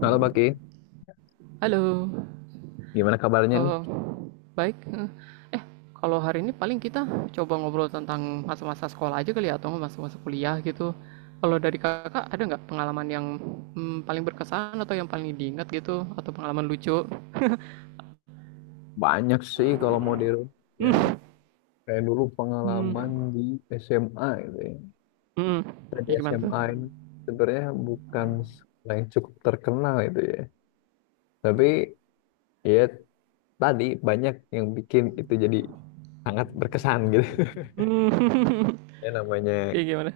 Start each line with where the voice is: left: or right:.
left: Halo Baki,
right: Halo,
left: gimana kabarnya nih?
right: eh, baik. Eh, Kalau hari ini paling kita coba ngobrol tentang masa-masa sekolah aja kali ya, atau masa-masa kuliah gitu. Kalau dari kakak ada nggak pengalaman yang paling berkesan atau yang paling diingat gitu, atau pengalaman lucu?
left: Banyak sih kalau mau dirubah ya.
right: Hmm,
left: Kayak dulu
right: hmm,
left: pengalaman di SMA gitu ya.
right: hmm.
left: Saya di
right: Ya gimana tuh?
left: SMA ini sebenarnya bukan sekolah yang cukup terkenal itu ya. Tapi ya tadi banyak yang bikin itu jadi sangat berkesan gitu.
right: Hmm.
left: Ya namanya
right: Kayak gimana?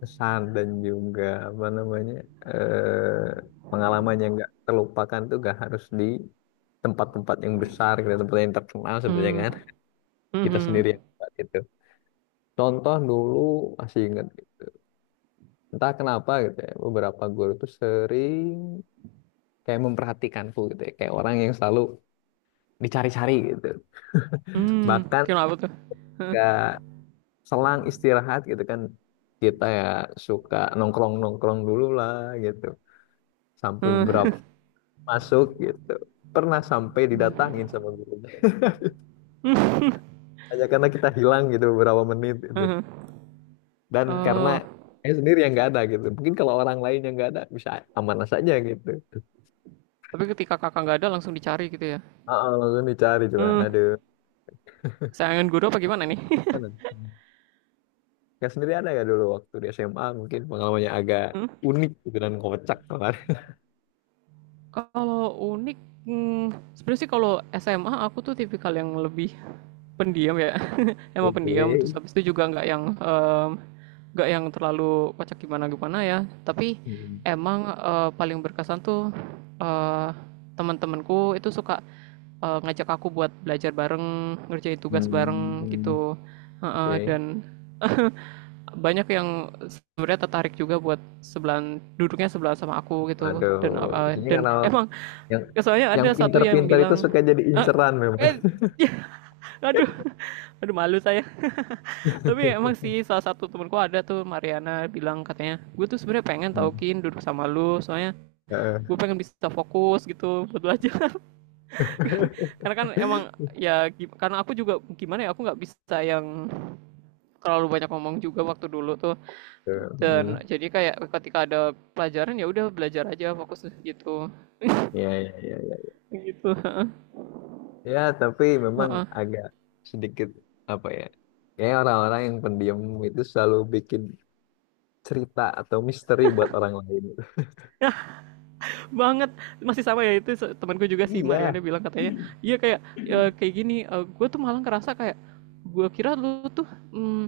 left: kesan dan juga apa namanya eh, pengalaman yang nggak terlupakan tuh gak harus di tempat-tempat yang besar, gitu, tempat yang terkenal sebenarnya
right: Hmm,
left: kan.
right: hmm,
left: Kita
right: hmm,
left: sendiri yang buat itu. Contoh dulu masih inget, entah kenapa gitu ya, beberapa guru tuh sering kayak memperhatikanku gitu ya, kayak orang yang selalu dicari-cari gitu.
right: hmm.
left: Bahkan
right: Kenapa tuh? Hah?
left: gak selang istirahat gitu kan, kita ya suka nongkrong-nongkrong dulu lah gitu. Sampai
right: Hah?
left: beberapa masuk gitu. Pernah sampai didatangin
right: Hmm.
left: sama gurunya. Hanya karena kita hilang gitu beberapa menit gitu. Dan karena
right: Oh,
left: saya sendiri yang nggak ada gitu. Mungkin kalau orang lain yang nggak ada bisa amanah saja gitu.
right: tapi ketika kakak nggak ada langsung dicari gitu ya?
left: Ah, langsung dicari coba.
right: Hmm.
left: Aduh.
right: Sayangan guru apa gimana nih?
left: Kan Kak sendiri ada nggak dulu waktu di SMA mungkin pengalamannya agak
right: Hmm?
left: unik gitu dan kocak kemarin.
right: Kalau unik, hmm, sebenarnya sih kalau SMA aku tuh tipikal yang lebih pendiam ya, emang pendiam. Terus
left: Oke.
right: habis itu juga nggak yang nggak yang terlalu kocak gimana gimana ya. Tapi
left: Hmm.
right: emang paling berkesan tuh eh, teman-temanku itu suka ngajak aku buat belajar bareng, ngerjain tugas bareng
left: Hmm.
right: gitu. Heeh,
left: Oke.
right: dan banyak yang sebenarnya tertarik juga buat sebelahan duduknya sebelah sama aku gitu
left: Waduh. Biasanya
right: dan
left: karena
right: emang
left: yang
right: ya soalnya
left: yang
right: ada satu yang
left: pinter-pinter itu
right: bilang,
left: suka jadi
right: "Ah,
left: inceran memang.
right: eh ya, aduh aduh malu saya, tapi emang sih salah satu temanku ada tuh Mariana bilang katanya gue tuh sebenarnya pengen tau
left: Hmm.
right: Kin duduk sama lu soalnya
left: Heeh.
right: gue pengen bisa fokus gitu buat belajar karena kan emang ya karena aku juga gimana ya aku nggak bisa yang terlalu banyak ngomong juga waktu dulu tuh.
left: Hmm.
right: Dan jadi kayak ketika ada pelajaran ya udah belajar aja fokus gitu.
left: Ya, ya, ya, ya.
right: Gitu.
left: Ya, tapi memang agak sedikit apa ya? Kayak orang-orang yang pendiam itu selalu bikin cerita atau misteri buat orang lain.
right: Banget, masih sama ya itu temanku juga si Mariana
left: Iya.
right: bilang katanya, "Iya kayak kayak gini, gue tuh malah ngerasa kayak gue kira lu tuh mm,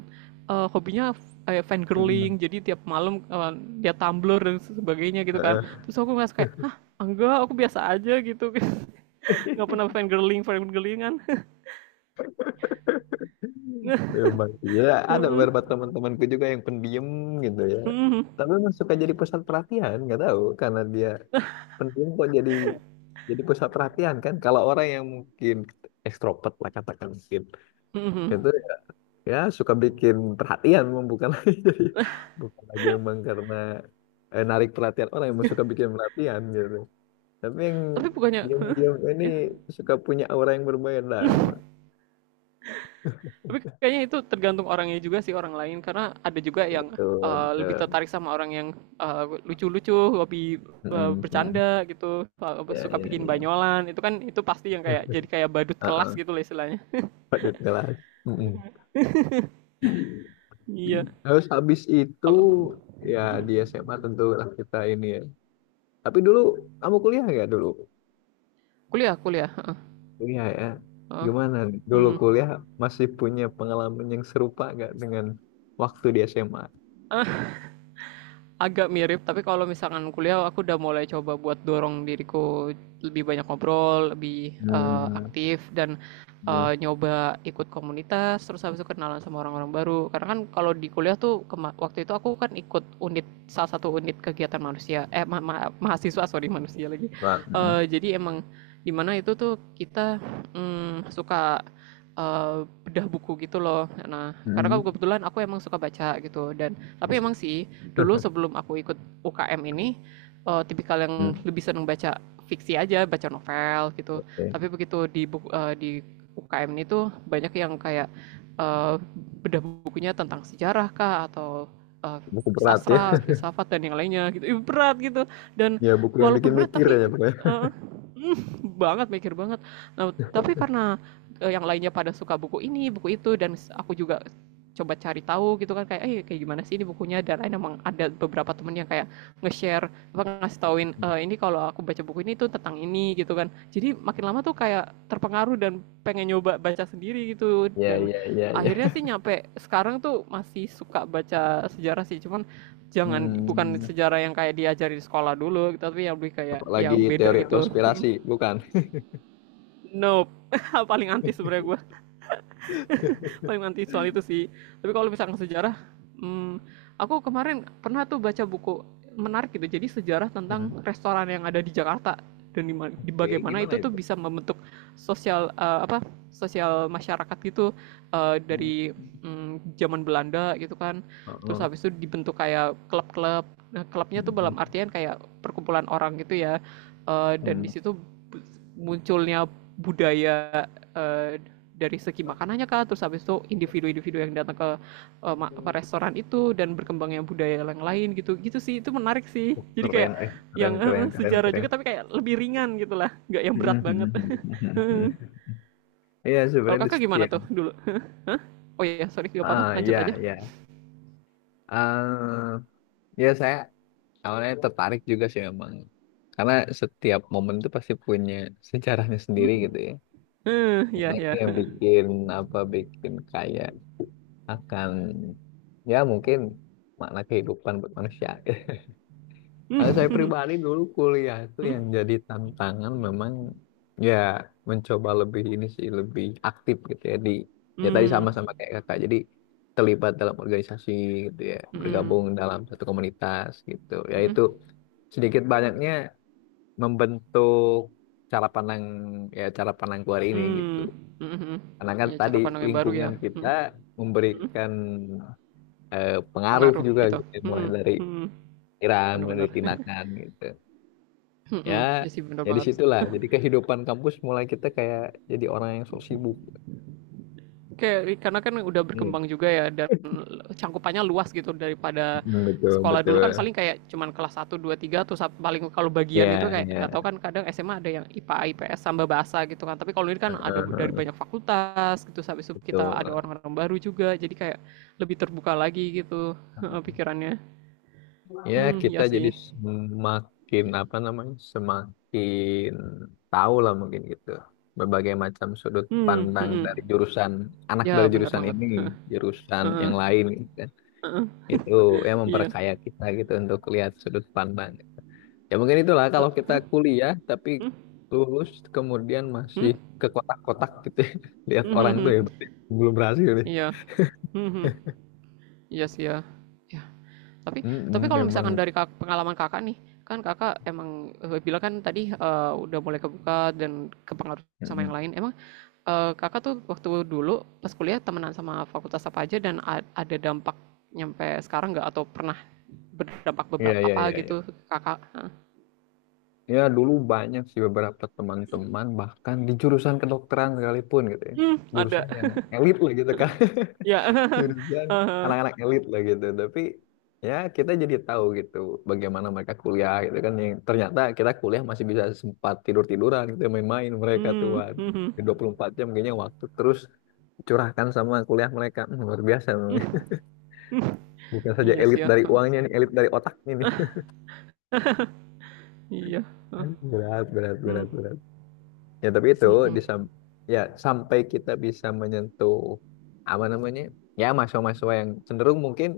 right: hobinya
left: Mm-mm.
right: fangirling, jadi tiap malam dia Tumblr dan sebagainya gitu kan."
left: Heeh.
right: Terus aku ngerasa kayak, "Hah, enggak, aku biasa aja gitu." Nggak pernah fangirling, fangirlingan.
left: Memang. Ya, ada
right: Heeh.
left: beberapa teman-temanku juga yang pendiam gitu ya.
right: Mhm.
left: Tapi emang suka jadi pusat perhatian, nggak tahu karena dia pendiam kok jadi pusat perhatian kan. Kalau orang yang mungkin ekstrovert lah katakan mungkin itu
right: Mhm.
left: ya suka bikin perhatian, emang bukan lagi jadi bukan lagi memang karena narik perhatian orang yang suka bikin perhatian gitu. Tapi yang
right: Tapi bukannya
left: diam-diam ini suka punya aura yang berbeda emang.
right: tapi kayaknya itu tergantung orangnya juga sih orang lain karena ada juga yang
left: Betul,
right: lebih
left: betul.
right: tertarik sama orang yang eh, lucu-lucu, hobi
left: Mm, mm.
right: bercanda gitu, eh,
left: Ya,
right: suka
left: ya,
right: bikin
left: ya.
right: banyolan. Itu kan itu pasti yang kayak jadi kayak badut kelas
left: Heeh,
right: gitu lah istilahnya.
left: patut kelas. Mm-mm.
right: Iya.
left: Terus habis itu
right: Kalau
left: ya di SMA tentulah kita ini ya. Tapi dulu kamu kuliah nggak dulu?
right: kuliah, kuliah.
left: Kuliah ya.
right: Heeh.
left: Gimana nih? Dulu
right: Hmm.
left: kuliah masih punya pengalaman yang serupa nggak dengan waktu di SMA?
right: Agak mirip tapi kalau misalkan kuliah aku udah mulai coba buat dorong diriku lebih banyak ngobrol lebih
left: Hmm,
right: aktif dan
left: hmm.
right: nyoba ikut komunitas terus habis itu kenalan sama orang-orang baru karena kan kalau di kuliah tuh waktu itu aku kan ikut unit salah satu unit kegiatan manusia mahasiswa sorry manusia lagi.
left: Wah, mm,
right: Jadi emang dimana itu tuh kita suka eh, bedah buku gitu loh, nah karena kan
left: mm.
right: kebetulan aku emang suka baca gitu dan tapi
left: Bisa.
right: emang sih dulu sebelum aku ikut UKM ini tipikal yang
left: Hmm,
right: lebih seneng baca fiksi aja, baca novel gitu.
left: oke.
right: Tapi begitu di di UKM ini tuh banyak yang kayak eh, bedah bukunya tentang sejarah kah atau eh,
left: Buku berat ya.
right: sastra, filsafat dan yang lainnya gitu. Ih, berat gitu. Dan
left: Ya, buku yang
right: walaupun
left: bikin
right: berat
left: mikir ya,
right: tapi
left: Bro.
right: eh, mm, banget mikir banget. Nah, tapi karena yang lainnya pada suka buku ini, buku itu dan aku juga coba cari tahu gitu kan kayak kayak gimana sih ini bukunya dan lain emang ada beberapa temen yang kayak nge-share apa ngasih tauin, "Eh, ini kalau aku baca buku ini tuh tentang ini gitu kan jadi makin lama tuh kayak terpengaruh dan pengen nyoba baca sendiri gitu
left: Ya,
right: dan
left: ya, ya,
right: akhirnya
left: ya.
right: sih nyampe sekarang tuh masih suka baca sejarah sih cuman jangan bukan
left: Hmm.
right: sejarah yang kayak diajari di sekolah dulu gitu tapi yang lebih kayak yang
left: Apalagi
right: beda
left: teori
right: gitu.
left: konspirasi, bukan?
right: Nope, paling anti sebenarnya gue, paling anti soal itu sih. Tapi kalau misalkan sejarah, hmm, aku kemarin pernah tuh baca buku menarik gitu jadi sejarah tentang
left: Hmm.
right: restoran yang ada di Jakarta dan di
left: Oke,
right: bagaimana
left: gimana
right: itu tuh
left: itu?
right: bisa membentuk sosial apa sosial masyarakat gitu
left: Hmm.
right: dari zaman Belanda gitu kan, terus
left: Heeh.
right: habis itu dibentuk kayak klub-klub, nah klubnya
left: Hmm.
right: tuh
left: Hmm.
right: dalam artian kayak perkumpulan orang gitu ya. Eh, dan di
left: Hmm.
right: situ munculnya budaya dari segi makanannya kah terus habis itu individu-individu yang datang ke restoran itu dan berkembangnya budaya yang lain gitu gitu sih itu menarik sih.
left: Oh,
right: Jadi kayak
left: keren,
right: yang
left: keren, keren, keren,
right: sejarah
left: keren.
right: juga tapi kayak lebih ringan gitulah, nggak yang
left: Hmm,
right: berat
left: hmm,
right: banget.
left: hmm, hmm, hmm. Iya,
right: Kalau
left: sebenarnya di
right: kakak gimana
left: setiap,
right: tuh dulu? Oh iya sorry nggak apa-apa lanjut aja.
left: ya, ya, ah, ya saya awalnya tertarik juga sih memang, karena setiap momen itu pasti punya sejarahnya
right: Hmm.
left: sendiri gitu ya.
right: Eh, Ya
left: Karena itu
right: ya.
left: yang bikin apa, bikin kaya akan ya mungkin makna kehidupan buat manusia.
right: Hmm,
left: Kalau saya
right: hmm,
left: pribadi dulu kuliah itu
right: hmm,
left: yang jadi tantangan memang, ya mencoba lebih ini sih lebih aktif gitu ya. Di ya tadi sama-sama kayak kakak jadi terlibat dalam organisasi gitu ya,
right: hmm, hmm,
left: bergabung dalam satu komunitas gitu ya,
right: hmm,
left: itu sedikit banyaknya membentuk cara pandang, ya cara pandang keluar ini gitu.
right: hmm, hmm.
left: Karena kan
right: Ya
left: tadi
right: cara pandang yang baru ya.
left: lingkungan kita
right: Hmm.
left: memberikan pengaruh
right: Pengaruh
left: juga
right: gitu.
left: gitu, mulai
right: Hmm, hmm,
left: dari
right: hmm.
left: pikiran mulai
right: Bener-bener.
left: dari tindakan gitu
right: Hmm,
left: ya.
right: hmm. Ya sih bener
left: Jadi
right: banget.
left: situlah jadi kehidupan kampus mulai kita kayak jadi orang yang sok sibuk.
right: Kayak karena kan udah
left: Nih,
right: berkembang juga ya dan cangkupannya luas gitu daripada
left: mm, betul
right: sekolah
left: betul
right: dulu kan paling kayak cuman kelas satu 2 3 tuh, paling kalau bagian itu
left: ya,
right: kayak nggak tahu
left: ya.
right: kan kadang SMA ada yang IPA, IPS sama bahasa gitu kan. Tapi kalau ini kan ada
left: Heeh,
right: dari
left: heeh,
right: banyak fakultas gitu sampai itu kita ada
left: betul.
right: orang-orang baru juga. Jadi kayak lebih terbuka lagi gitu pikirannya.
left: Ya
right: Hmm,
left: kita
right: ya
left: jadi
right: sih.
left: semakin apa namanya, semakin tahu lah mungkin gitu berbagai macam sudut
right: Hmm, hmm,
left: pandang
right: hmm.
left: dari jurusan anak
right: Ya,
left: dari
right: benar
left: jurusan
right: banget.
left: ini, jurusan yang lain gitu. Itu yang
right: Iya.
left: memperkaya kita gitu untuk lihat sudut pandang. Ya mungkin itulah kalau kita
right: Hmm,
left: kuliah, tapi
right: hmm,
left: lulus kemudian masih
right: hmm,
left: ke kotak-kotak gitu ya. Lihat
right: hmm, hmm,
left: orang tuh
right: hmm.
left: ya berarti belum berhasil deh.
right: Iya. Hmm. Iya sih ya. Ya, Tapi tapi
left: Mm-mm,
right: kalau misalkan
left: memang.
right: dari pengalaman Kakak nih, kan Kakak emang bilang kan tadi udah mulai kebuka dan kepengaruh sama yang
left: Mm-mm.
right: lain. Emang Kakak tuh waktu dulu pas kuliah temenan sama fakultas apa aja dan ada dampak nyampe sekarang nggak atau pernah berdampak
left: Iya
right: beberapa
left: iya
right: apa
left: iya iya.
right: gitu Kakak?
left: Ya dulu banyak sih beberapa teman-teman bahkan di jurusan kedokteran sekalipun gitu ya.
right: Hmm, ada.
left: Jurusan yang elit lah gitu kan.
right: Ya.
left: Jurusan
right: Haha.
left: anak-anak elit lah gitu, tapi ya kita jadi tahu gitu bagaimana mereka kuliah gitu kan, yang ternyata kita kuliah masih bisa sempat tidur-tiduran gitu main-main, mereka tuh
right: Hmm,
left: waduh,
right: hmm, hmm.
left: 24 jam kayaknya waktu terus curahkan sama kuliah mereka. Hmm, luar biasa memang
right: Hmm,
left: ya.
right: hmm.
left: Bukan saja
right: Iya sih
left: elit
right: ya.
left: dari
right: Hah,
left: uangnya nih, elit dari otaknya nih.
right: iya.
left: Aduh, berat berat
right: Hmm,
left: berat berat, ya tapi itu
right: hmm.
left: di sam- ya sampai kita bisa menyentuh apa namanya, ya mahasiswa-mahasiswa yang cenderung mungkin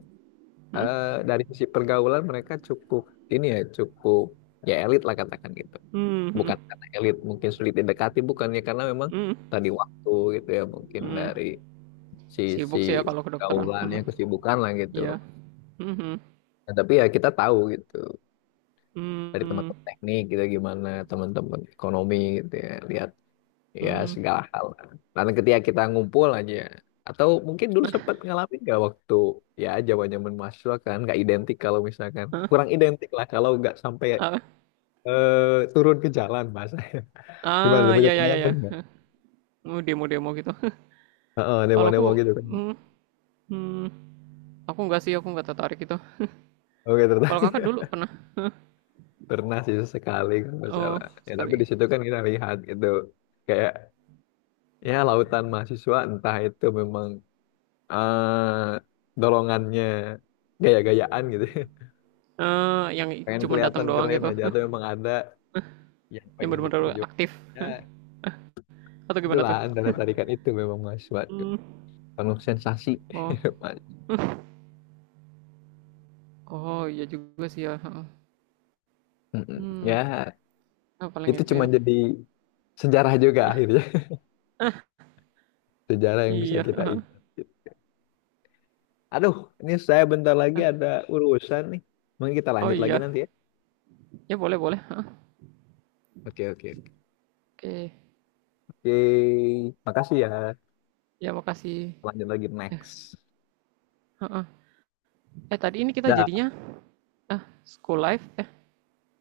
right: Hmm,
left: eh, dari sisi pergaulan mereka cukup ini ya, cukup ya elit lah katakan gitu.
right: hmm,
left: Bukan
right: hmm.
left: karena elit mungkin sulit didekati, bukannya, karena memang
right: Hmm,
left: tadi waktu gitu ya, mungkin
right: hmm.
left: dari sisi
right: Sibuk sih ya kalau kedokteran.
left: pergaulannya
right: Mhm.
left: kesibukan lah gitu.
right: Iya. Mhm.
left: Nah, tapi ya kita tahu gitu dari
right: Mmm,
left: teman-teman teknik gitu, gimana teman-teman ekonomi gitu ya lihat ya
right: mmm.
left: segala hal. Dan ketika kita ngumpul aja, atau mungkin dulu sempat ngalamin nggak waktu ya zamannya mahasiswa kan nggak identik, kalau misalkan kurang identik lah kalau nggak sampai
right: Ah,
left: turun ke jalan bahasa. Gimana tuh, punya
right: ya ya ya. Iya.
left: pengalaman nggak?
right: Mau demo-demo gitu.
left: Heeh,
right: Kalau aku
left: demo-demo gitu kan.
right: mmm, mmm, aku nggak sih, aku nggak tertarik itu.
left: Oke, ternyata
right: Kalau Kakak dulu pernah?
left: pernah sih sekali kalau nggak
right: Oh,
left: salah. Ya tapi
right: sekali.
left: di situ kan kita lihat gitu kayak ya lautan mahasiswa, entah itu memang eh dorongannya gaya-gayaan gitu
right: Eh, yang
left: pengen
right: cuma datang
left: kelihatan
right: doang
left: keren
right: gitu,
left: aja, atau memang ada yang
right: yang
left: pengen
right: bener-bener
left: diperjuangkan,
right: aktif
left: ya
right: atau gimana
left: itulah
right: tuh?
left: antara tarikan itu memang mas, suatu
right: Mmm,
left: penuh sensasi.
right: oh,
left: Mas.
right: oh iya juga sih ya, heeh.
left: Mm-mm.
right: Mmm,
left: Ya
right: ah, paling
left: itu
right: itu
left: cuma
right: ya.
left: jadi sejarah juga akhirnya, sejarah yang bisa
right: Iya,
left: kita ingat gitu. Aduh, ini saya bentar lagi ada urusan nih, mungkin kita
right: oh
left: lanjut lagi
right: iya,
left: nanti ya.
right: ya boleh boleh, heeh.
left: Oke oke oke.
right: Oke,
left: Oke, makasih ya,
right: ya makasih.
left: lanjut lagi next.
right: Heeh. Eh tadi ini kita
left: Dah.
right: jadinya ah school life eh